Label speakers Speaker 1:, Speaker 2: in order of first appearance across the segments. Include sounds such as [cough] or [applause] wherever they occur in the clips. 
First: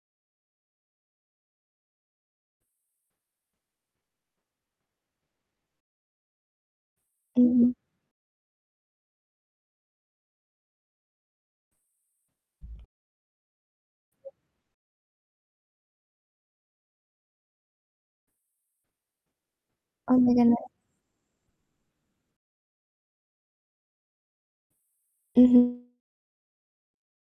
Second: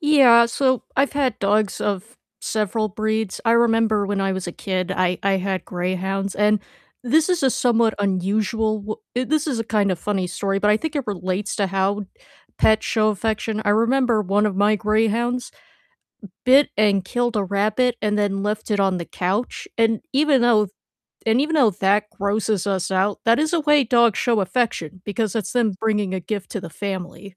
Speaker 1: Yeah, so I've had dogs of several breeds, I remember when I was a kid, I I had greyhounds, and this is a
Speaker 2: Mhm.
Speaker 1: somewhat unusual w uh, this is a kind of funny story, but I think it relates to how pets show affection, I remember one of my greyhounds bit and killed a rabbit and then left it on the couch, and
Speaker 2: Oh my
Speaker 1: even
Speaker 2: goodness.
Speaker 1: though and even though that grosses us out, that is a way dogs show affection because it's them
Speaker 2: Mhm.
Speaker 1: bringing a gift to the family.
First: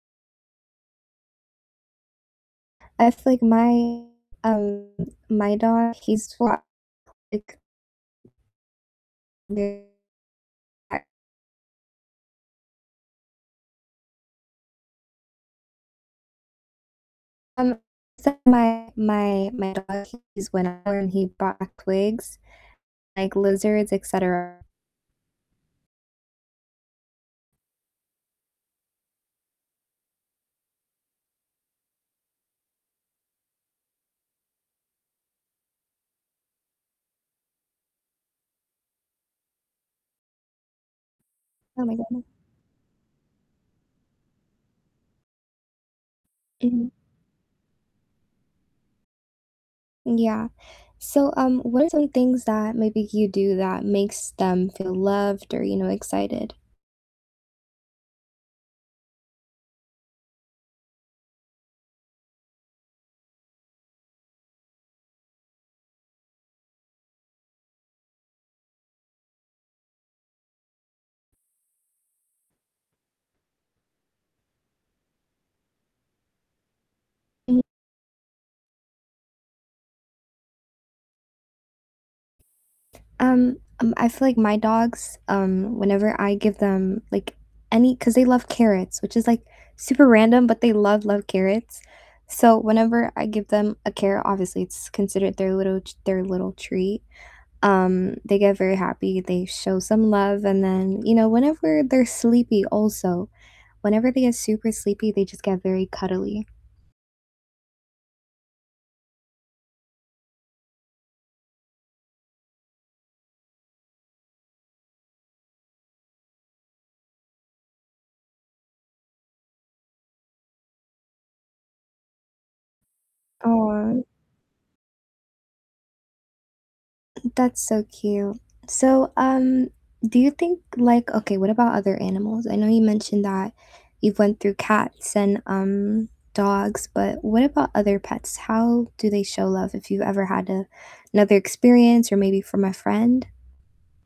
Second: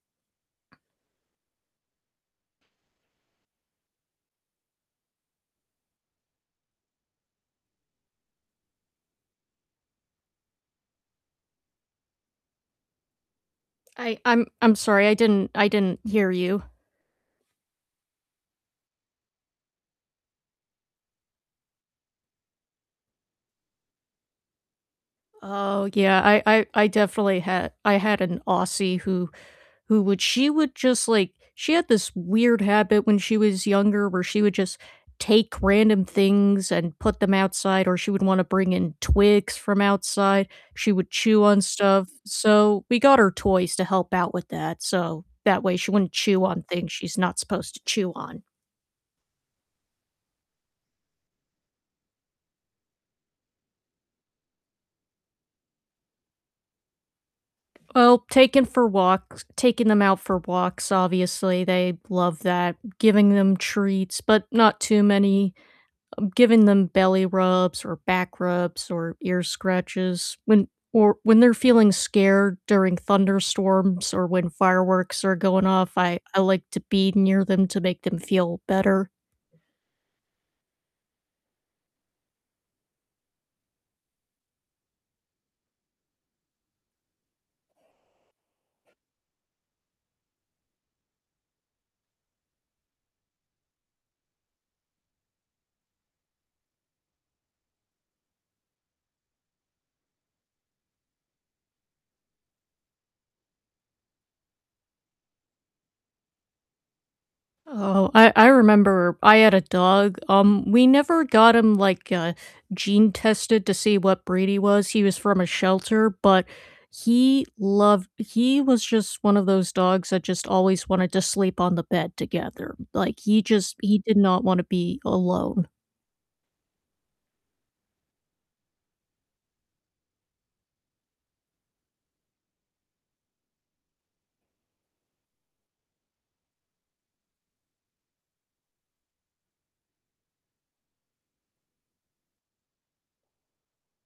Speaker 2: I feel like my um, my dog, he's [unintelligible] [unintelligible]
Speaker 1: I I'm I'm sorry, I didn't I didn't hear you.
Speaker 2: Um, so my my my dog, he's went out and he ba twigs, like, lizards, et cetera.
Speaker 1: Oh, yeah, I I I definitely had I had an Aussie who who would she would just, like she had this weird habit when she was younger where she would just take random things and put them outside, or she would wanna bring in twigs from outside, she would chew on
Speaker 2: Oh my
Speaker 1: stuff,
Speaker 2: god.
Speaker 1: so we got her toys to help out with that, so that way she wouldn't chew on
Speaker 2: Mhm.
Speaker 1: things she's not supposed to chew on.
Speaker 2: Yeah. So, um, what are some things that maybe you do that makes them feel loved or, you know, excited?
Speaker 1: Well, taking for walks taking 'em out for walks, obviously, they love that, giving them treats, but not too many, um, giving them belly rubs, or back rubs, or ear scratches when or when they're feeling scared during thunderstorms or when fireworks are going off, I I like to be near
Speaker 2: M
Speaker 1: them to make them feel better.
Speaker 2: Um, um, I feel like my dogs, um, whenever I give them, like, any 'cause they love carrots, which is, like, super random, but they love, love carrots, so whenever I give them a carrot- obviously it's considered their little t their little treat- um, they get very happy, they show some love, and then, you know, whenever they're sleepy also, whenever they get super sleepy, they just get very cuddly.
Speaker 1: Oh, I I remember I had a dog, um, we never got him, like, uh, gene tested to see what breed he was, he was from a shelter, but he loved he was just one of those dogs that just always wanted to sleep on the bed together, like, he just he
Speaker 2: Aw.
Speaker 1: did not wanna be alone.
Speaker 2: [clears throat] That's so cute. So, um, do you think like Okay, what about other animals? I know you mentioned that you've went through cats and, um, dogs, but what about other pets? How do they show love if you ever had another experience or maybe from a friend?